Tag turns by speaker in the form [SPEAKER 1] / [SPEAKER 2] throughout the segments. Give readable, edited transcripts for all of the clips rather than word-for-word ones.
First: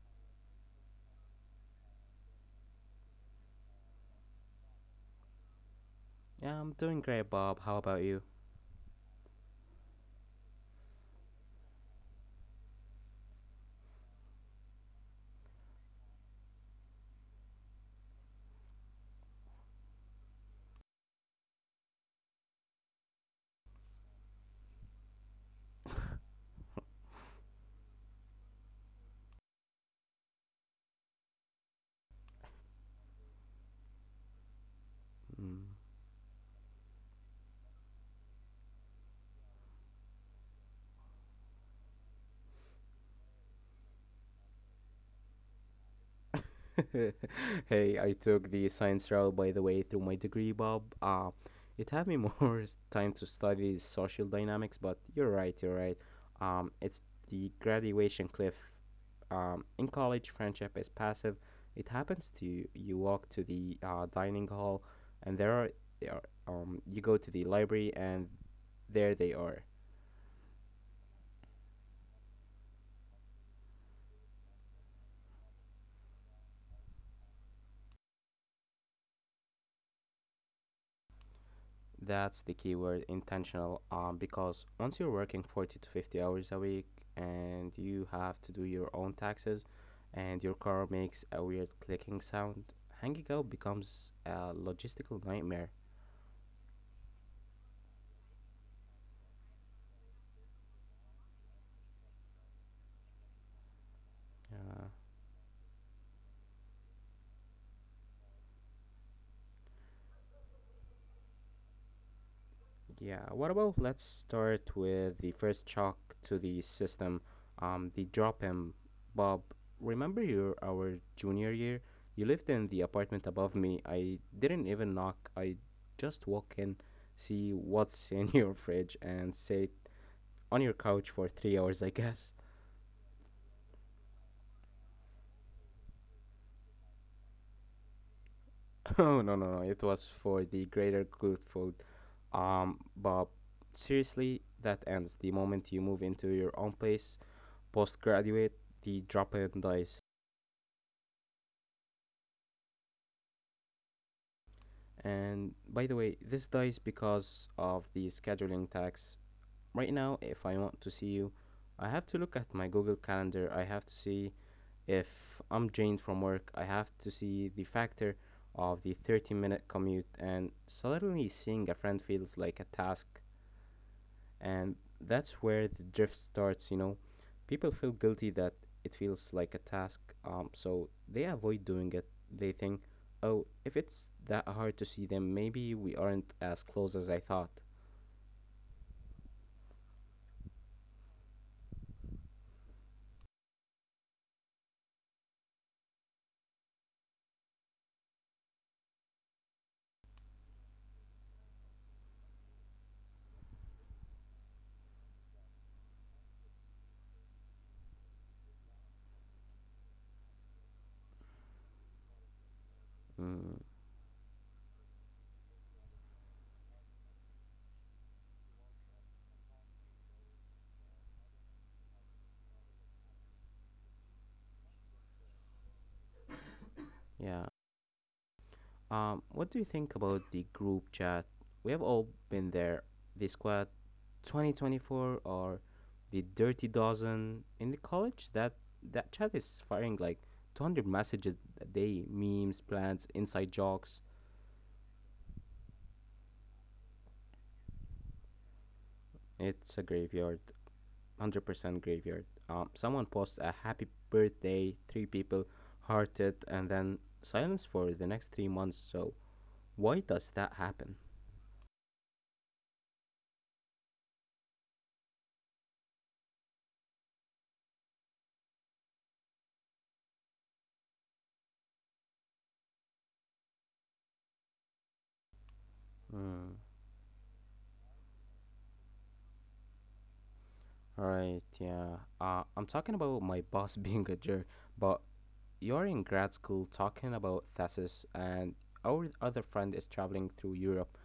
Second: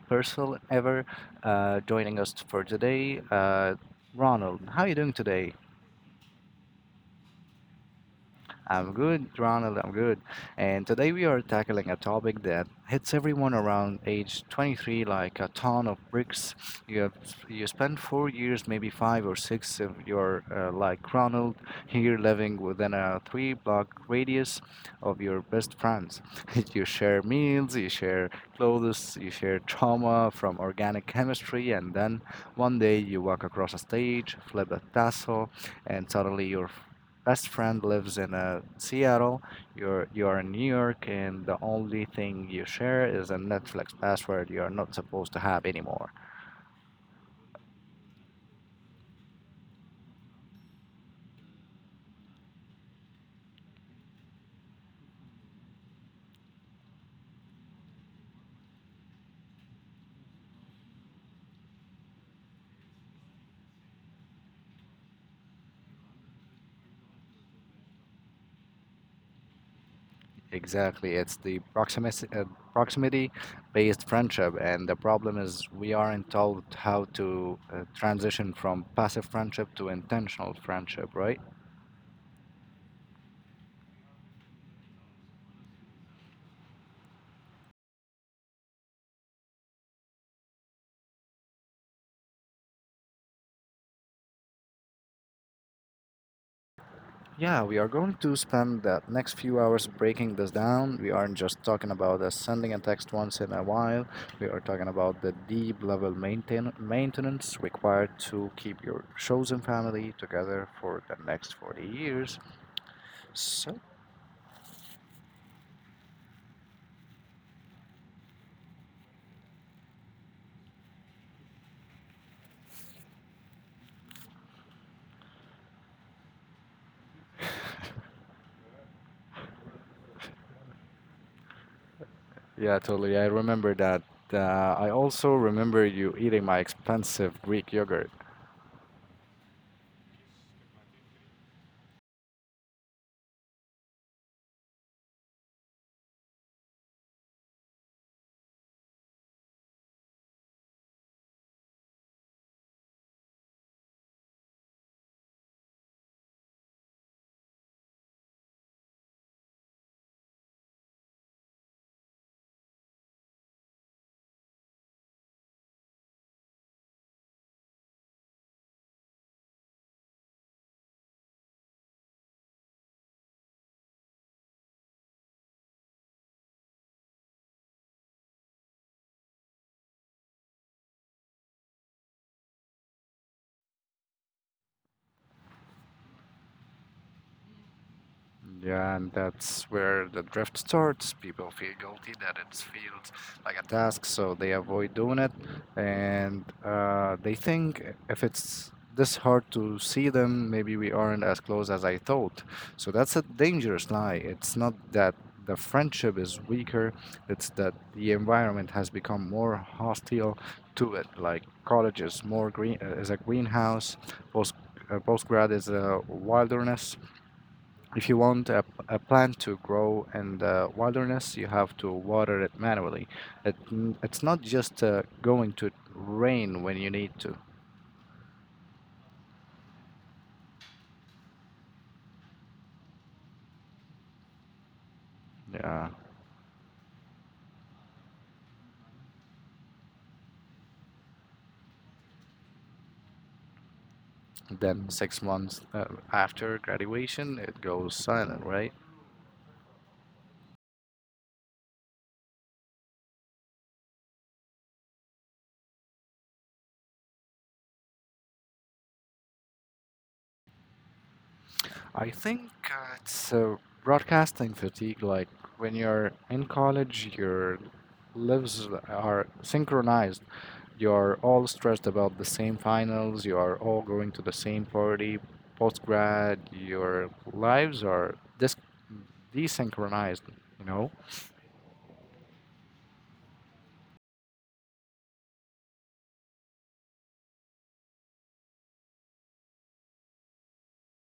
[SPEAKER 1] person ever joining us for today, Ronald. How are you doing today?
[SPEAKER 2] Yeah, I'm doing great, Bob. How about you?
[SPEAKER 1] I'm good, Ronald. I'm good. And today we are tackling a topic that hits everyone around age 23 like a ton of bricks. You have, you spend 4 years, maybe five or six, of your like Ronald here living within a three block radius of your best friends. You share meals, you share clothes, you share trauma from organic chemistry, and then one day you walk across a stage, flip a tassel, and suddenly your best friend lives in Seattle, you are in New York, and the only thing you share is a Netflix password you are not supposed to have anymore.
[SPEAKER 2] Mm. Hey, I took the science route, by the way, through my degree, Bob. It had me more time to study social dynamics, but you're right. It's the graduation cliff. In college, friendship is passive. It happens to you. You walk to the dining hall, and there are. You go to the library, and there they are.
[SPEAKER 1] Exactly, it's the proximity based friendship, and the problem is we aren't told how to transition from passive friendship to intentional friendship, right?
[SPEAKER 2] That's the keyword: intentional. Because once you're working 40 to 50 hours a week and you have to do your own taxes and your car makes a weird clicking sound, hanging out becomes a logistical nightmare.
[SPEAKER 1] Yeah, we are going to spend the next few hours breaking this down. We aren't just talking about sending a text once in a while. We are
[SPEAKER 2] Uh,
[SPEAKER 1] talking about the deep level maintenance required to keep your chosen family together for the next 40 years.
[SPEAKER 2] Yeah, what about,
[SPEAKER 1] So,
[SPEAKER 2] let's start with the first shock to the system, the drop in. Bob, remember your our junior year? You lived in the apartment above me. I didn't even knock. I just walk in, see what's in your fridge, and sit on your couch for 3 hours, I guess.
[SPEAKER 1] yeah, totally. I remember that. I also remember you eating my expensive Greek yogurt.
[SPEAKER 2] Oh, no, no, no! It was for the greater good food. Bob, seriously, that ends the moment you move into your own place. Postgraduate, the drop in dies. And by the way, this dies because of the scheduling tax. Right now, if I want to see you, I have to look at my Google Calendar. I have to see if I'm drained from work. I have to see the factor of the 30-minute commute. And suddenly, seeing a friend feels like a task, and that's where the drift starts. You know, people feel guilty that it feels like a task, so they avoid doing it. They think, oh, if it's that hard to see them, maybe we aren't as close as I thought.
[SPEAKER 1] Yeah, and that's where the drift starts. People feel guilty that it feels like a task, so they avoid doing it. And they think if it's this hard to see them, maybe we aren't as close as I thought. So that's a dangerous lie. It's not that the friendship is weaker, it's that the environment has become more hostile to it. Like college is more is a
[SPEAKER 2] Mm,
[SPEAKER 1] greenhouse, post postgrad is a wilderness. If you want a plant to grow in the wilderness, you have to water it manually. It's not just going to rain when you need to.
[SPEAKER 2] yeah, what do you think about the group chat? We have all been there, the squad 2024 or
[SPEAKER 1] Uh,
[SPEAKER 2] the dirty dozen in the college. That chat is firing like 200 messages a day, memes, plans, inside jokes.
[SPEAKER 1] then 6 months after graduation, it goes silent, right?
[SPEAKER 2] It's a graveyard, 100% graveyard. Someone posts a happy birthday, three people hearted, and then silence for the next 3 months. So, why does that happen?
[SPEAKER 1] I think it's broadcasting fatigue. Like when you're in college, your lives are synchronized. You're all stressed about the same finals. You are all going to the same party. Post grad, your lives are desynchronized. You know.
[SPEAKER 2] Right, yeah. I'm talking about my boss being a jerk, but you're in grad school talking about thesis, and our other friend is traveling through Europe.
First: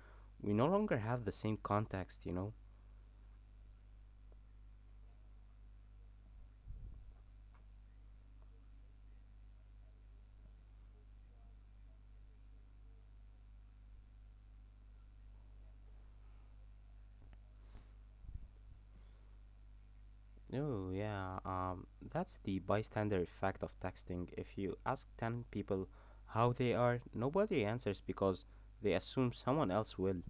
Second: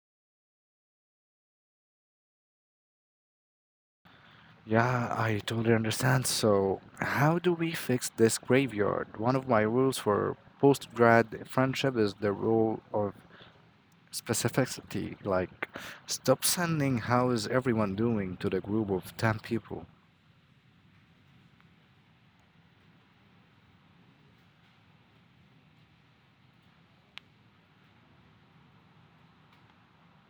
[SPEAKER 2] We no longer have the same context, you know?
[SPEAKER 1] Yeah, I totally understand. So, how do we fix this graveyard? One of my rules for post grad friendship is the rule of specificity, like stop sending how is everyone doing to the group of 10 people.
[SPEAKER 2] Oh, yeah. That's the bystander effect of texting. If you ask 10 people how they are, nobody answers because they assume someone else will.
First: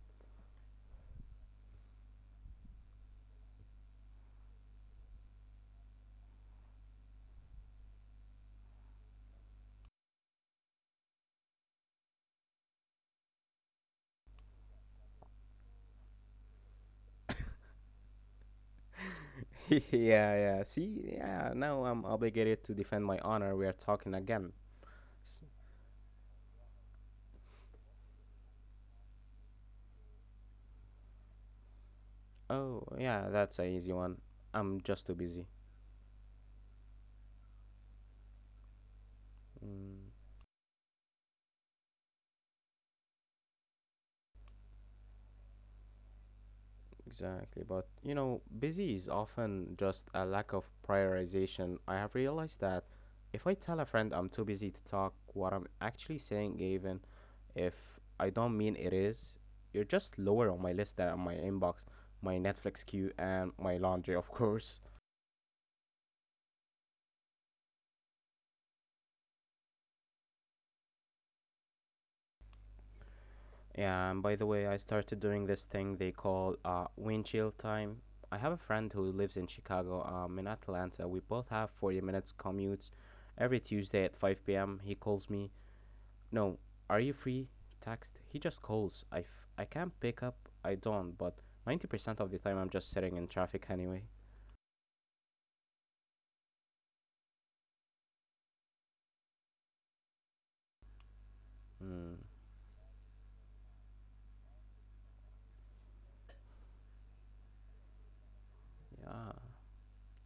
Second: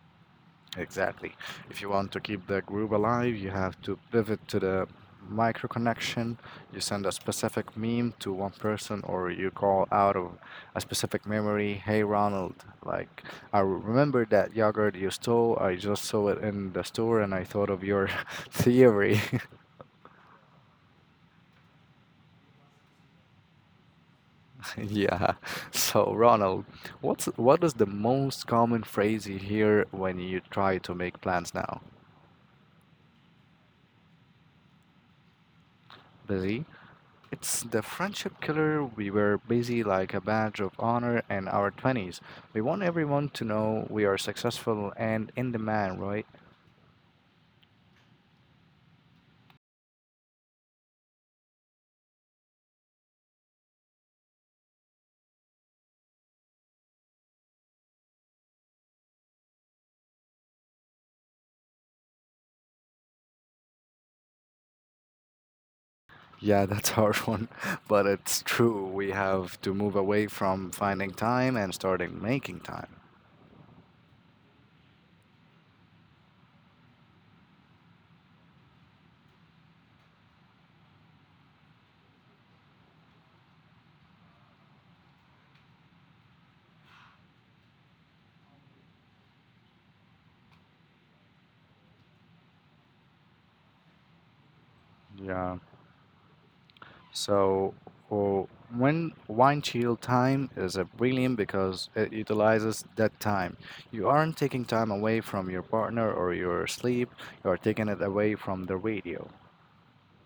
[SPEAKER 1] Exactly, if you want to keep the group alive you have to pivot to the micro connection. You send a specific meme to one person or you call out of a specific memory. Hey Ronald, like I remember that yogurt you stole, I just saw it in the store and I thought of your theory.
[SPEAKER 2] Yeah, yeah. See, yeah, now I'm obligated to defend my honor. We are talking again.
[SPEAKER 1] Yeah.
[SPEAKER 2] S-
[SPEAKER 1] So, Ronald, what is the most common phrase you hear when you try to make plans now?
[SPEAKER 2] Oh, yeah, that's a easy one. I'm just too busy.
[SPEAKER 1] Busy? It's the friendship killer. We were busy
[SPEAKER 2] Mm,
[SPEAKER 1] like a badge of honor in our 20s. We want everyone to know we are successful and in demand, right?
[SPEAKER 2] exactly. But, you know, busy is often just a lack of prioritization. I have realized that if I tell a friend I'm too busy to talk, what I'm actually saying, even if I don't mean it, is, you're just lower on my list than my inbox, my Netflix queue, and my laundry, of course.
[SPEAKER 1] Yeah, that's a hard one, but it's true. We have to move away from finding time and starting making time.
[SPEAKER 2] And by the way, I started doing this thing they call windshield time. I have a friend who lives in Chicago. In Atlanta, we both have 40 minutes commutes. Every Tuesday at 5 p.m., he calls me. No "are you free?" text. He just calls. I can't pick up. I don't. But 90% of the time, I'm just sitting in traffic anyway.
[SPEAKER 1] Yeah. So, oh, when wine chill time is a brilliant because it
[SPEAKER 2] Mm,
[SPEAKER 1] utilizes that time. You aren't taking time away from your partner or your sleep, you are taking it away from the radio.
[SPEAKER 2] yeah.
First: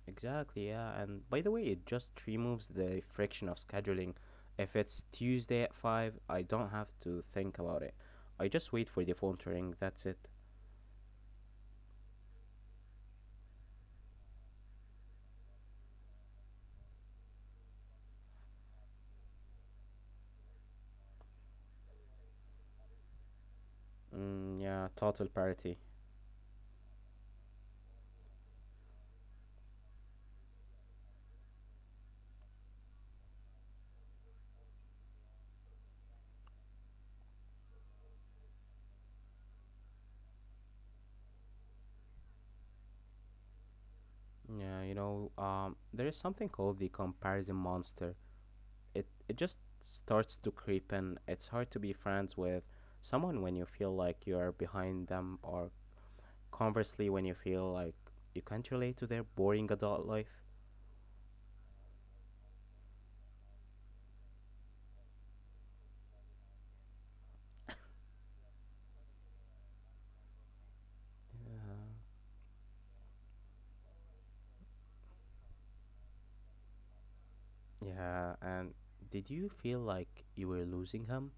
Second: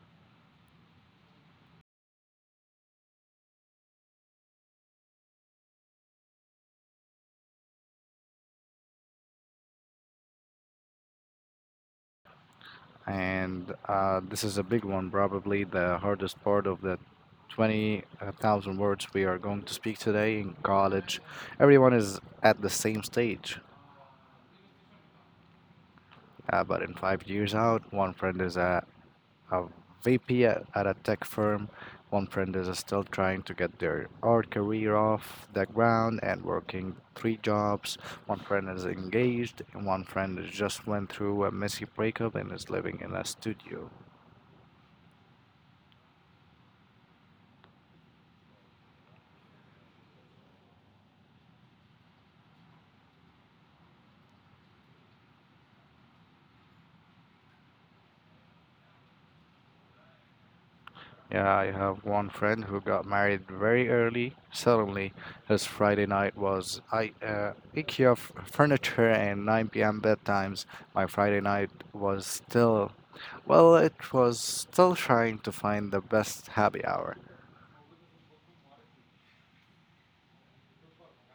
[SPEAKER 2] Exactly, yeah. And by the way, it just removes the friction of scheduling. If it's Tuesday at 5, I don't have to think about it. I just wait for the phone to ring, that's it.
[SPEAKER 1] And this is a big one, probably the hardest part of the 20,000 words we are going to speak today in college. Everyone is at the same stage.
[SPEAKER 2] Mm, yeah, total parity.
[SPEAKER 1] But in 5 years out, one friend is a VP at a tech firm. One friend is still trying to get their art career off the ground and working three jobs. One friend is engaged, and one friend is just went through a messy breakup and is living in a studio.
[SPEAKER 2] Yeah, you know, there is something called the comparison monster. It just starts to creep in. It's hard to be friends with someone when you feel like you are behind them, or conversely, when you feel like you can't relate to their boring adult life.
[SPEAKER 1] Yeah, I have one friend who got married very early. Suddenly, his Friday night was I IKEA furniture and 9 p.m. bedtimes. My Friday night
[SPEAKER 2] Yeah.
[SPEAKER 1] was still, well, it was still trying to find the best happy hour.
[SPEAKER 2] Yeah, and did you feel like you were losing him?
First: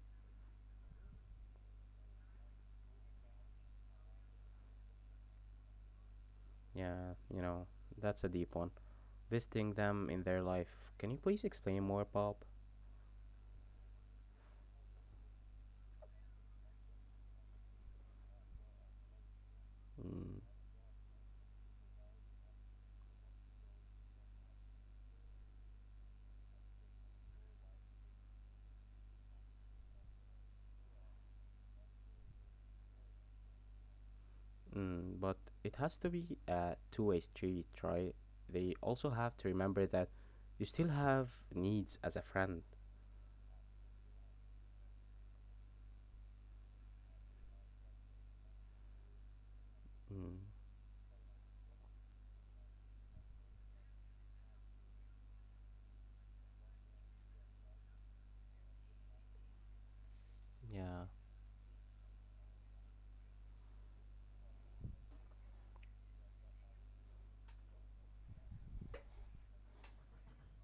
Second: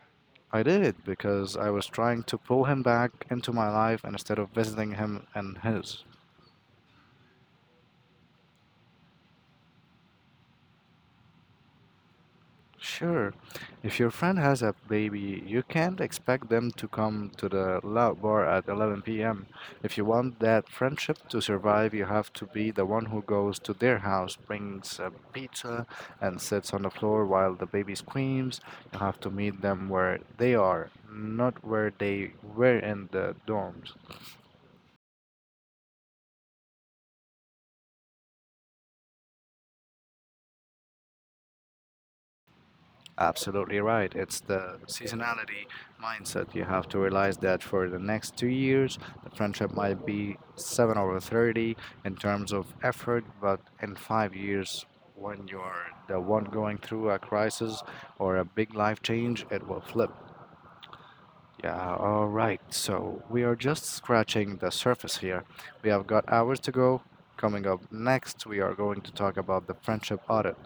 [SPEAKER 1] I did it because I was trying to pull him back into my life instead of visiting him and his.
[SPEAKER 2] Yeah, you know, that's a deep one. Visiting them in their life. Can you please explain more, Bob?
[SPEAKER 1] Sure. If your friend has a baby, you can't expect them to come to the loud bar at 11 p.m. If you want
[SPEAKER 2] Mm,
[SPEAKER 1] that friendship to survive, you have to be the one who goes to their house, brings a pizza, and sits on the floor while the baby screams. You have to meet them where they are, not where they were in the dorms.
[SPEAKER 2] but it has to be a two-way street, right? They also have to remember that you still have needs as a friend.
[SPEAKER 1] Absolutely right. It's the seasonality mindset. You have to realize that for the next 2 years, the friendship might be
[SPEAKER 2] Mm,
[SPEAKER 1] 7 over 30 in terms of effort, but in 5 years, when you're the one going through a crisis or a big life change, it will flip.
[SPEAKER 2] yeah.
[SPEAKER 1] Yeah, all right. So we are just scratching the surface here. We have got hours to go. Coming up next, we are going to talk about the friendship audit,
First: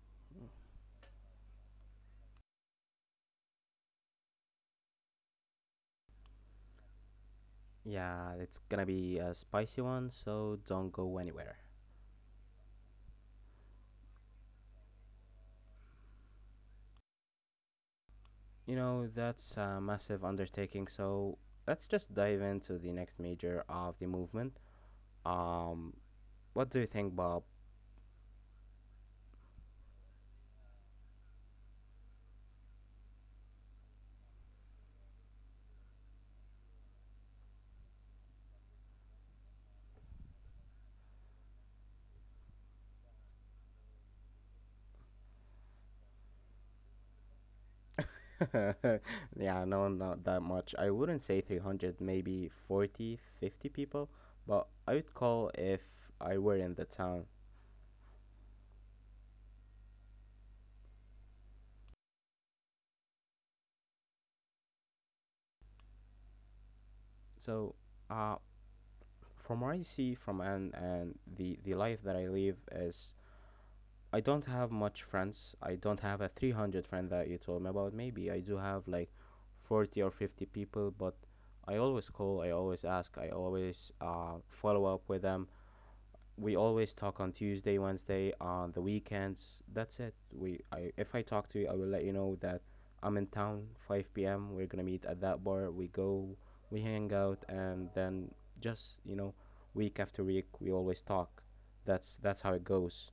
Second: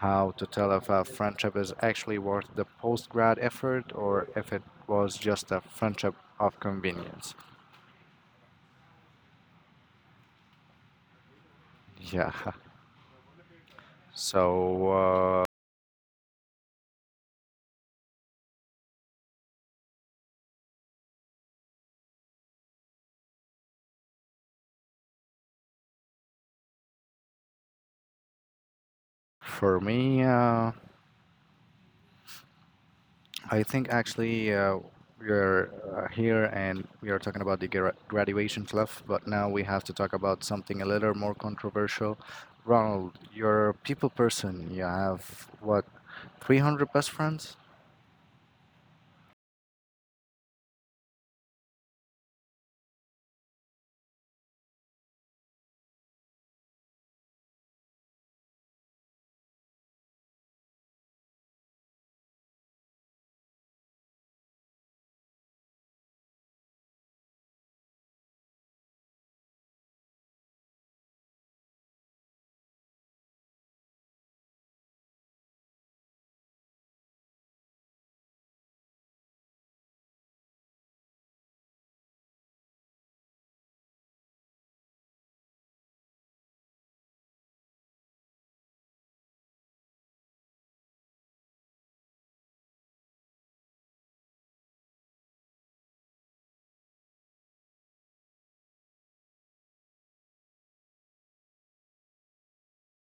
[SPEAKER 1] how to tell if a friendship is actually worth the post grad effort or if it was just a friendship of convenience.
[SPEAKER 2] Yeah, it's gonna be a spicy one, so don't go anywhere.
[SPEAKER 1] Yeah. So uh,
[SPEAKER 2] You know, that's a massive undertaking. So let's just dive into the next major of the movement. Um, what do you think, Bob?
[SPEAKER 1] for me, I think actually we are here and we are talking about the graduation fluff, but now we have to talk about something a little more controversial. Ronald, you're a people person. You have what, 300 best friends?
[SPEAKER 2] yeah, no, not that much. I wouldn't say 300, maybe 40, 50 people, but I would call if I were in the town. So, uh, from what I see from and the life that I live is, I don't have much friends. I don't have a 300 friend that you told me about. Maybe I do have like 40 or 50 people, but I always call, I always ask, I always follow up with them. We always talk on Tuesday, Wednesday, on the weekends. That's it. We, I, if I talk to you, I will let you know that I'm in town 5 p.m. We're gonna meet at that bar. We go, we hang out, and then, just, you know, week after week, we always talk. That's how it goes.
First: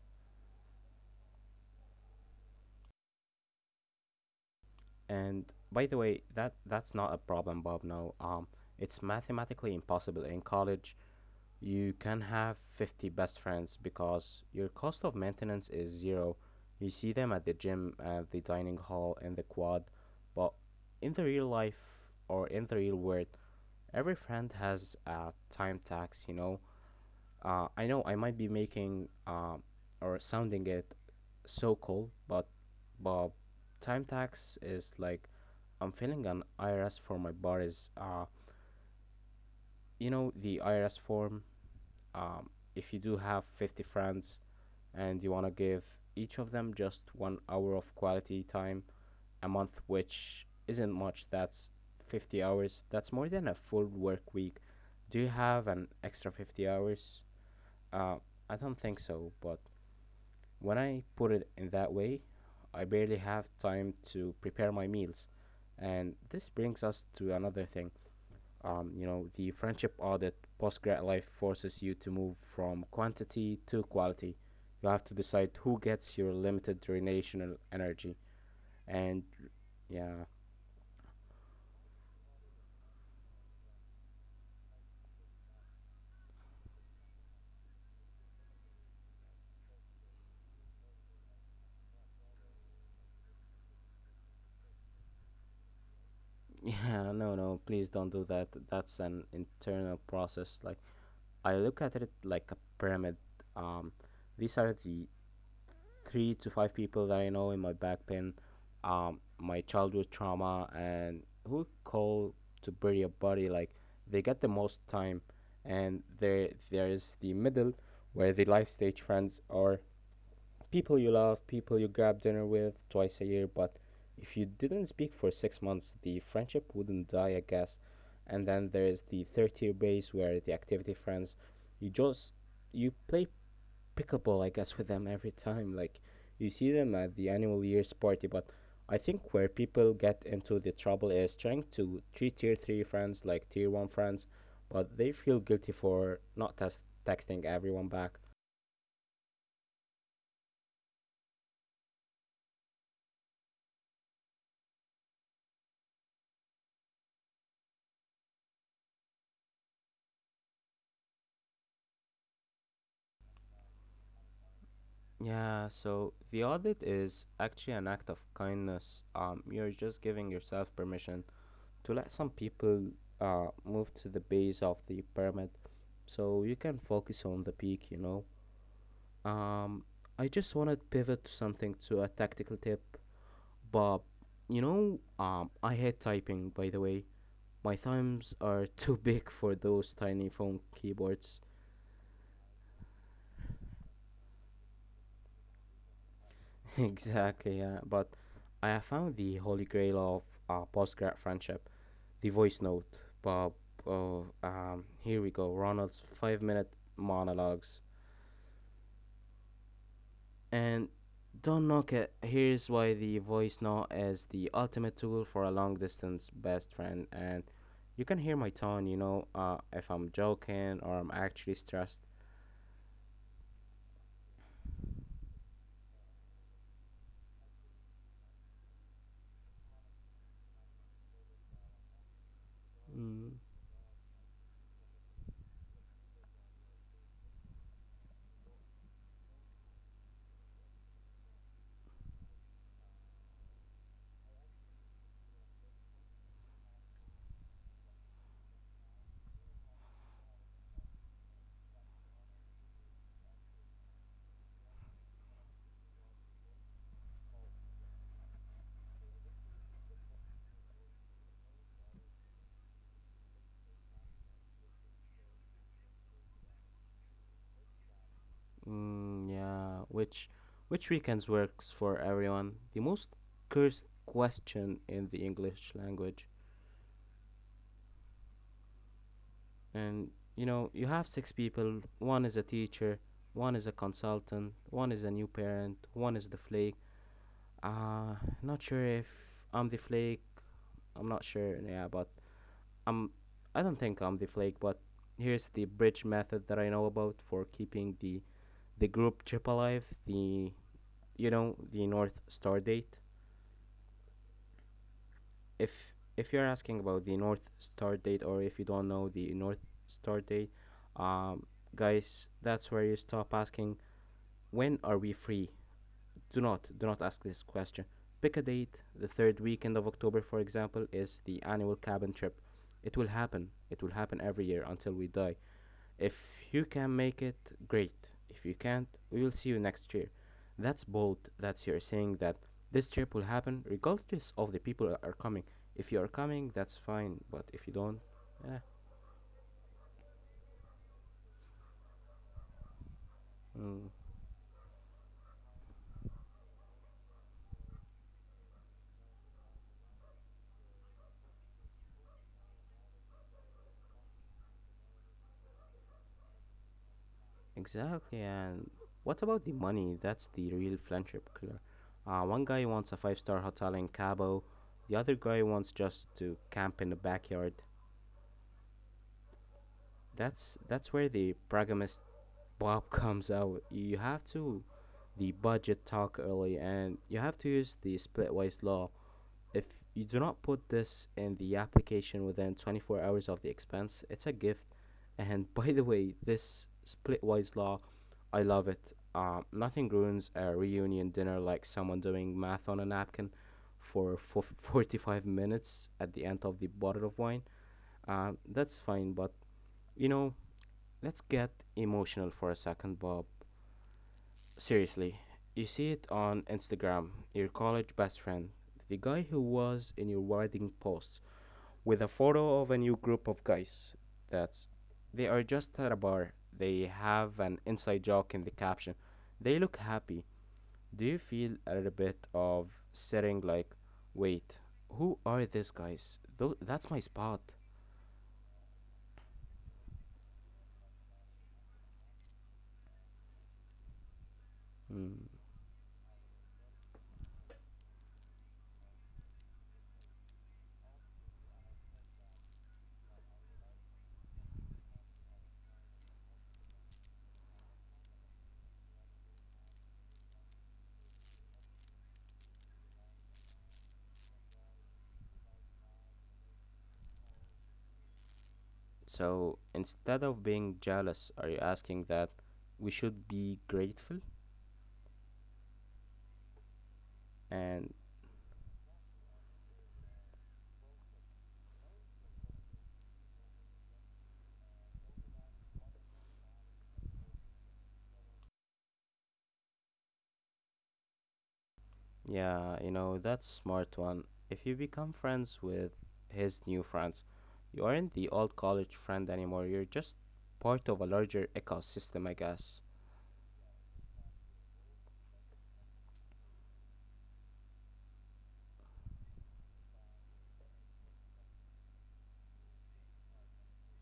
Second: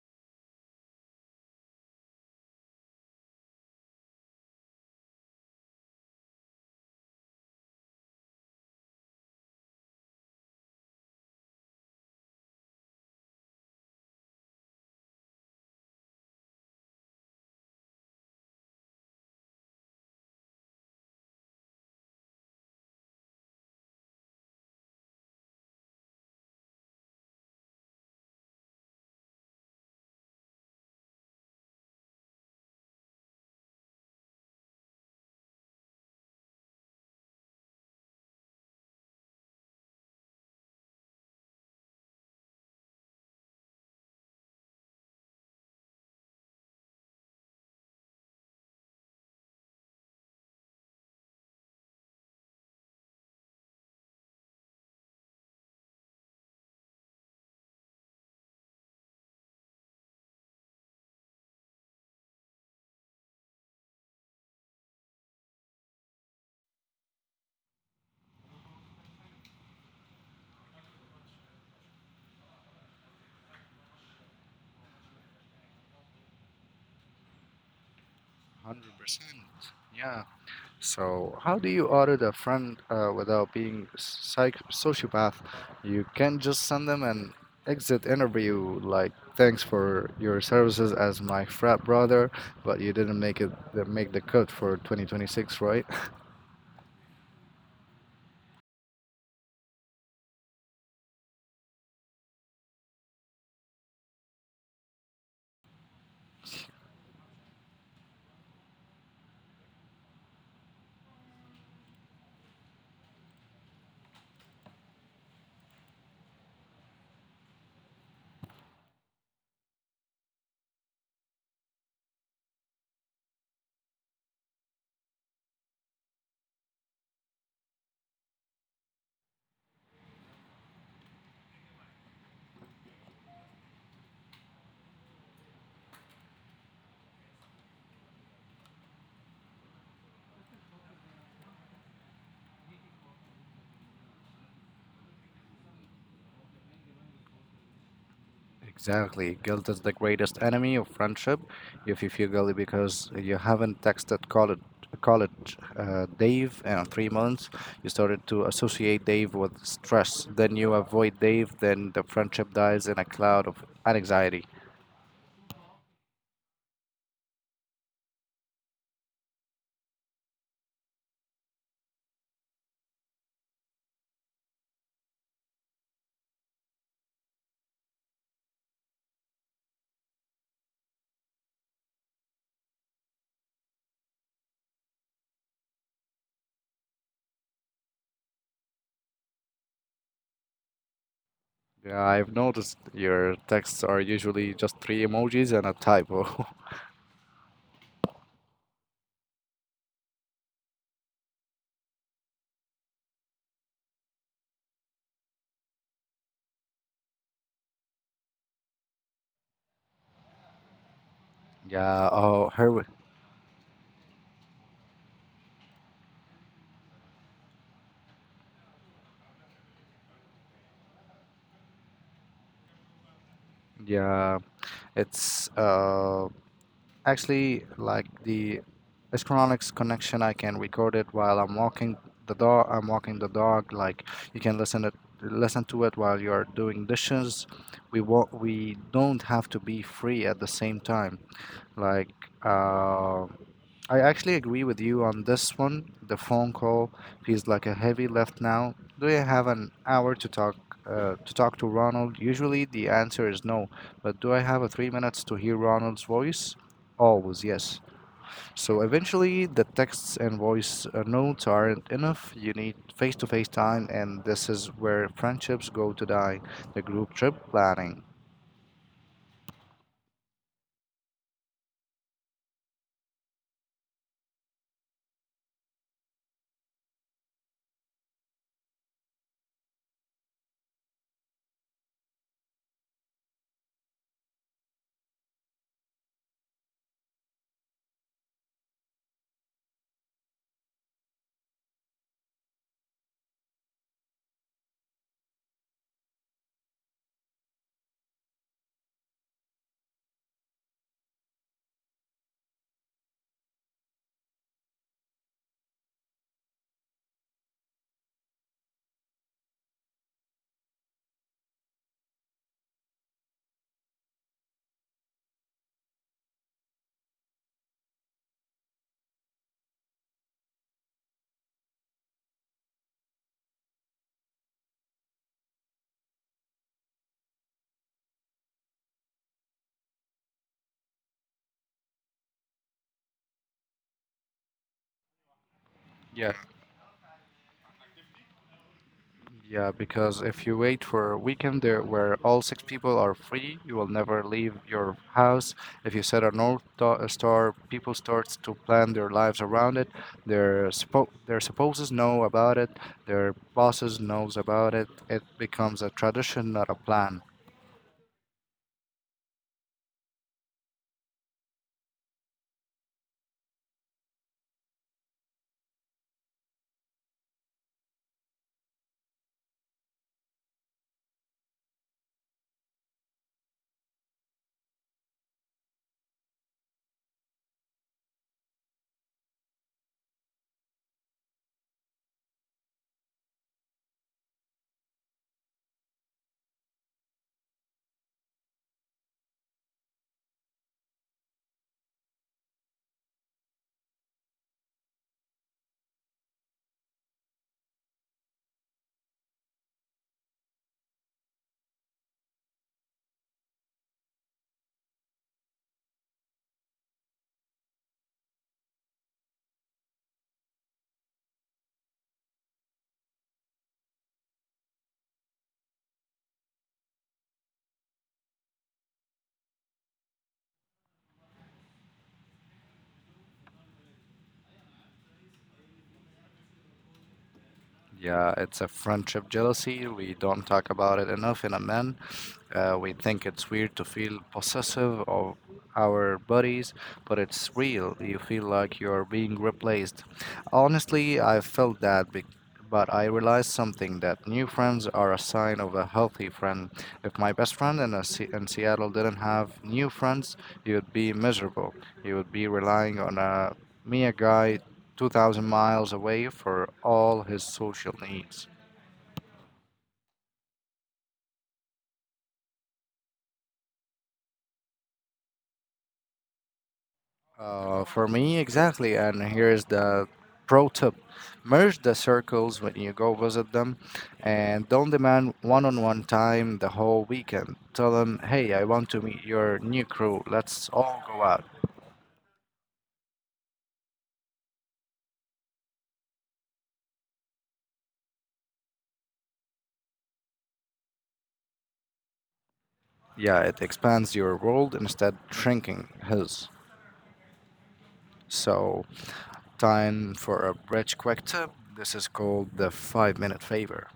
[SPEAKER 2] And by the way, that's not a problem, Bob. No, it's mathematically impossible. In college, you can have 50 best friends because your cost of maintenance is zero. You see them at the gym, at the dining hall, in the quad, but in the real life, or in the real world, every friend has a time tax. You know, I know I might be making or sounding it so cool, but Bob, time tax is like I'm filling an IRS for my buddies. You know the IRS form. If you do have 50 friends and you want to give each of them just 1 hour of quality time a month, which isn't much. That's 50 hours. That's more than a full work week. Do you have an extra 50 hours? Uh, I don't think so. But when I put it in that way, I barely have time to prepare my meals. And this brings us to another thing. You know, the friendship audit, postgrad life forces you to move from quantity to quality. You have to decide who gets your limited relational energy.
[SPEAKER 1] one Hundred
[SPEAKER 2] And
[SPEAKER 1] percent.
[SPEAKER 2] yeah.
[SPEAKER 1] Yeah. So, how do you order the friend without being psych sociopath? You can just send them an exit interview, like thanks for your services as my frat brother, but you didn't make the cut for 2026, right?
[SPEAKER 2] Yeah, no, no, please don't do that. That's an internal process. Like, I look at it like a pyramid. Um, these are the three to five people that I know in my back pain, my childhood trauma, and who call to bury a body. Like, they get the most time, and there is the middle where the life stage friends are, people you love, people you grab dinner with twice a year. But if you didn't speak for 6 months, the friendship wouldn't die, I guess. And then there is the third tier base, where the activity friends, you just you play Pickable, I guess, with them every time. Like, you see them at the annual year's party. But I think where people get into the trouble is trying to treat tier three friends like tier one friends, but they feel guilty for not texting everyone back.
[SPEAKER 1] Exactly. Guilt is the greatest enemy of friendship. If you feel guilty because you haven't texted college Dave in 3 months, you started to associate Dave with stress. Then you avoid Dave, then the friendship dies in a cloud of anxiety.
[SPEAKER 2] Yeah, so the audit is actually an act of kindness. You're just giving yourself permission to let some people move to the base of the pyramid so you can focus on the peak, you know? Um, I just want to pivot to something, to a tactical tip, but, you know, I hate typing. By the way, my thumbs are too big for those tiny phone keyboards.
[SPEAKER 1] Yeah, I've noticed your texts are usually just three emojis and a typo.
[SPEAKER 2] Exactly, yeah. But I have found the holy grail of postgrad friendship, the voice note. Bob. Oh, here we go, Ronald's five-minute monologues. And don't knock
[SPEAKER 1] Yeah,
[SPEAKER 2] it.
[SPEAKER 1] oh,
[SPEAKER 2] Here's
[SPEAKER 1] her.
[SPEAKER 2] why the voice note is the ultimate tool for a long distance best friend. And you can hear my tone, you know, if I'm joking or I'm actually stressed.
[SPEAKER 1] Yeah, it's actually, like the Astronics connection, I can record it while I'm walking the dog. I'm walking the
[SPEAKER 2] Mm,
[SPEAKER 1] dog. Like you can listen it, listen to it while you're doing dishes. We don't have to be free at the same time. Like uh, I actually agree with you on this one. The phone call feels like a heavy lift now. Do you have an hour to talk to Ronald? Usually the answer is no, but do I have a 3 minutes to hear Ronald's voice? Always yes. So eventually the texts and voice notes aren't enough. You need face-to-face time, and this is where friendships go to die. The group trip planning.
[SPEAKER 2] yeah, which weekends works for everyone. The most cursed question in the English language. And, you know, you have six people. One is a teacher, one is a consultant, one is a new parent, one is the flake. Uh, not sure if I'm the flake. I'm not sure. Yeah, but I'm. I don't think I'm the flake. But here's the bridge method that I know about for keeping the group chip alive. The, you know, the North Star date. If if you're asking about the North Star date, or if you don't know the North Star date, um, guys, that's where you stop asking when are we free. Do not ask this question. Pick a date. The third weekend of October, for example, is the annual cabin trip. It will happen. It will happen every year until we die. If you can make it, great. If you can't, we will see you next year. That's bold. That's you're saying that this trip will happen regardless of the people that are coming. If you are
[SPEAKER 1] Yeah.
[SPEAKER 2] coming, that's fine. But if you don't. eh,
[SPEAKER 1] Yeah, because if you wait for a weekend there where all six people are free, you will
[SPEAKER 2] mm,
[SPEAKER 1] never leave your house. If you set a North ta- a Star, people starts to plan their lives around it. Their spouses know about it. Their bosses knows about it. It becomes a tradition, not a plan.
[SPEAKER 2] Exactly, and what about the money? That's the real friendship killer. One guy wants a five-star hotel in Cabo, the other guy wants just to camp in the backyard. That's where the pragmatist Bob comes out. You have to the budget talk early, and you have to use the split ways law. If you do not put this in the application within 24 hours of the expense, it's a gift. And by the way, this splitwise law, I love it. Nothing ruins a reunion dinner like someone doing math on a napkin for 45 minutes at the end of the bottle of wine. That's fine, but you know, let's get emotional for a second, Bob. Seriously, you see it on Instagram, your college best friend, the guy who was in your wedding post, with a photo of a new group of guys. That's they are just at a bar. They have an inside joke in the caption. They look happy. Do you feel a little bit of sitting like, wait, who are these guys? That's my spot.
[SPEAKER 1] Yeah, it's a friendship jealousy. We don't talk about it enough in a man. We think it's weird to feel possessive
[SPEAKER 2] Mm.
[SPEAKER 1] of our bodies, but it's real. You feel like you're being replaced. Honestly, I felt that, but I realized something that new friends are a sign of a healthy friend. If my best friend in Seattle didn't have new friends, he would be miserable. He would be relying on a mere guy 2,000 miles away for all his social needs.
[SPEAKER 2] So instead of being jealous, are you asking that we should be grateful?
[SPEAKER 1] Uh,
[SPEAKER 2] And.
[SPEAKER 1] for me, exactly. And here's the pro tip: merge the circles when you go visit them and don't demand one on one time the whole weekend. Tell them, hey, I want to meet your new crew. Let's all go out.
[SPEAKER 2] Yeah, that's smart one. If you become friends with his new friends, you aren't the old college friend anymore. You're just part of a larger ecosystem, I guess.
[SPEAKER 1] Yeah, it expands your world instead shrinking his. So, time for a rich quick tip. This is called the 5 minute favor.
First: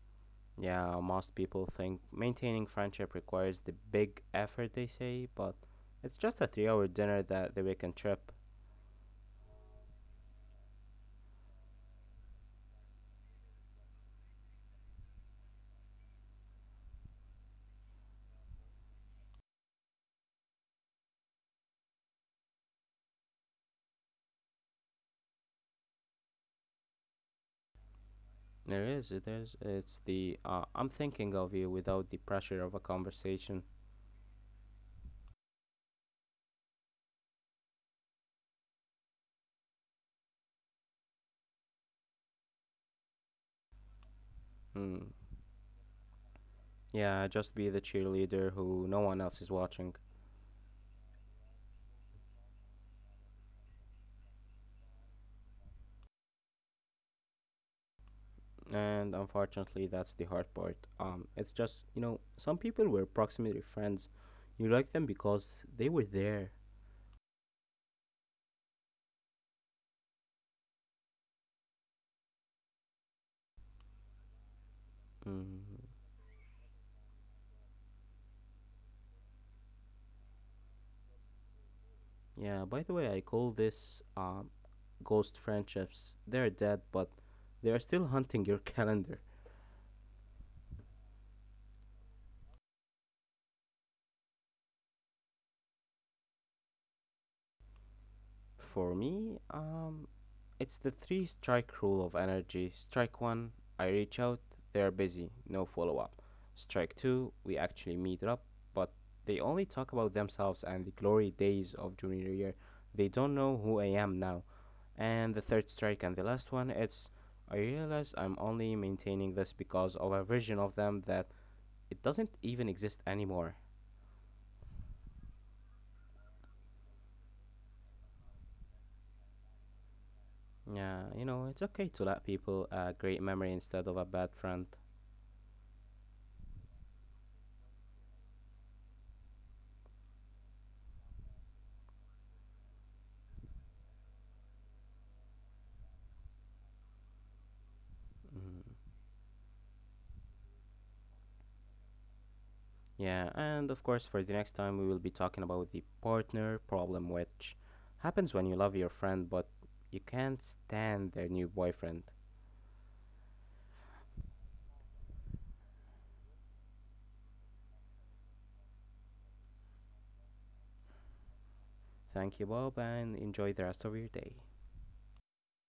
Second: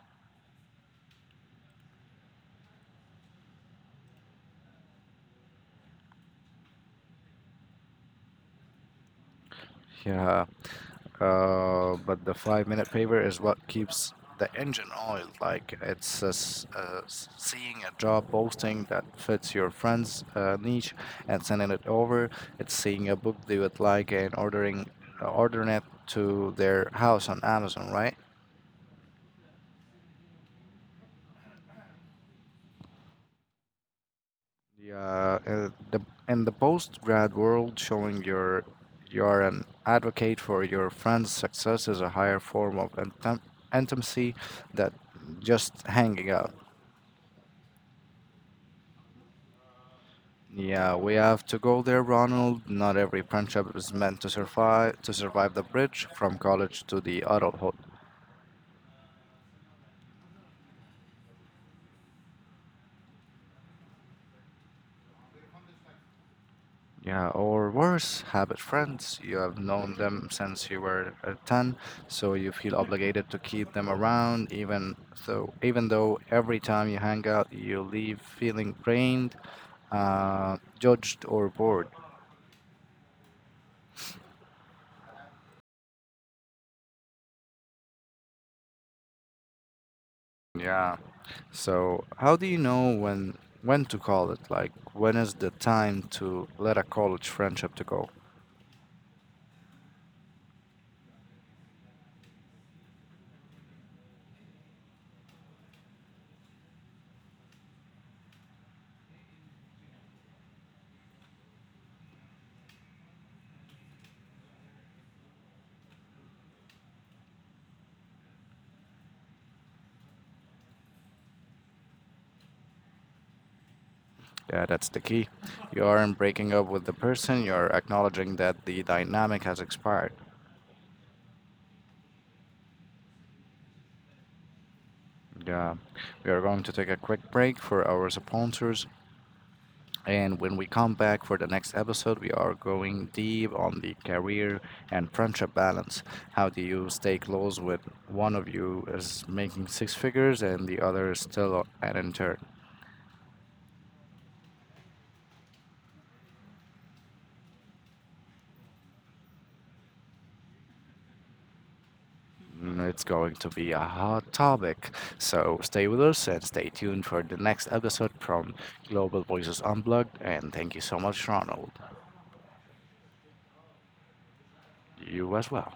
[SPEAKER 2] Yeah, most people think maintaining friendship requires the big effort they say, but it's just a 3-hour dinner that the weekend trip.
[SPEAKER 1] Yeah. But the 5 minute paver is what keeps the engine oiled. Like it's seeing a job posting that fits your friend's niche and sending it over. It's seeing a book they would like and ordering it to their house on Amazon, right?
[SPEAKER 2] It is, it is. It's the I'm thinking of you without the pressure of a conversation.
[SPEAKER 1] Yeah, the In the post grad world, showing your you're an advocate for your friend's success is a higher form of intimacy that
[SPEAKER 2] Hmm.
[SPEAKER 1] just hanging out.
[SPEAKER 2] Yeah, just be the cheerleader who no one else is watching.
[SPEAKER 1] Yeah, we have to go there, Ronald. Not every friendship is meant to survive the bridge from college to the adulthood.
[SPEAKER 2] And unfortunately, that's the hard part. It's just some people were proximity friends. You like them because they were there.
[SPEAKER 1] Yeah, or worse, habit friends. You have known them since you were 10, so you feel obligated to keep them around even
[SPEAKER 2] Mm.
[SPEAKER 1] though every time you hang out you leave feeling drained, judged or bored.
[SPEAKER 2] Yeah, by the way, I call this ghost friendships. They're dead, but they are still hunting your calendar.
[SPEAKER 1] Yeah. So, how do you know when to call it? Like, when is the time to let a college friendship to go?
[SPEAKER 2] For me, it's the three strike rule of energy. Strike one, I reach out, they're busy, no follow up. Strike two, we actually meet up, but they only talk about themselves and the glory days of junior year. They don't know who I am now. And the third strike and the last one, it's I realize I'm only maintaining this because of a version of them that it doesn't even exist anymore.
[SPEAKER 1] Yeah, that's the key. You aren't breaking up with the person, you're acknowledging that the dynamic has expired.
[SPEAKER 2] Yeah, it's okay to let people a great memory instead of a bad friend.
[SPEAKER 1] Yeah. We are going to take a quick break for our sponsors. And when we come back for the next episode, we are going deep on the career and friendship balance. How do you stay close with one of
[SPEAKER 2] Mm.
[SPEAKER 1] you is making six figures and the other is still an intern?
[SPEAKER 2] Yeah, and of course, for the next time, we will be talking about the partner problem, which happens when you love your friend but you can't stand their new boyfriend.
[SPEAKER 1] Mm, it's going to be a hot topic. So stay with us and stay tuned for the next episode from Global Voices Unplugged. And thank you so much, Ronald.
[SPEAKER 2] Thank you, Bob, and enjoy the rest of your day.
[SPEAKER 1] You as well.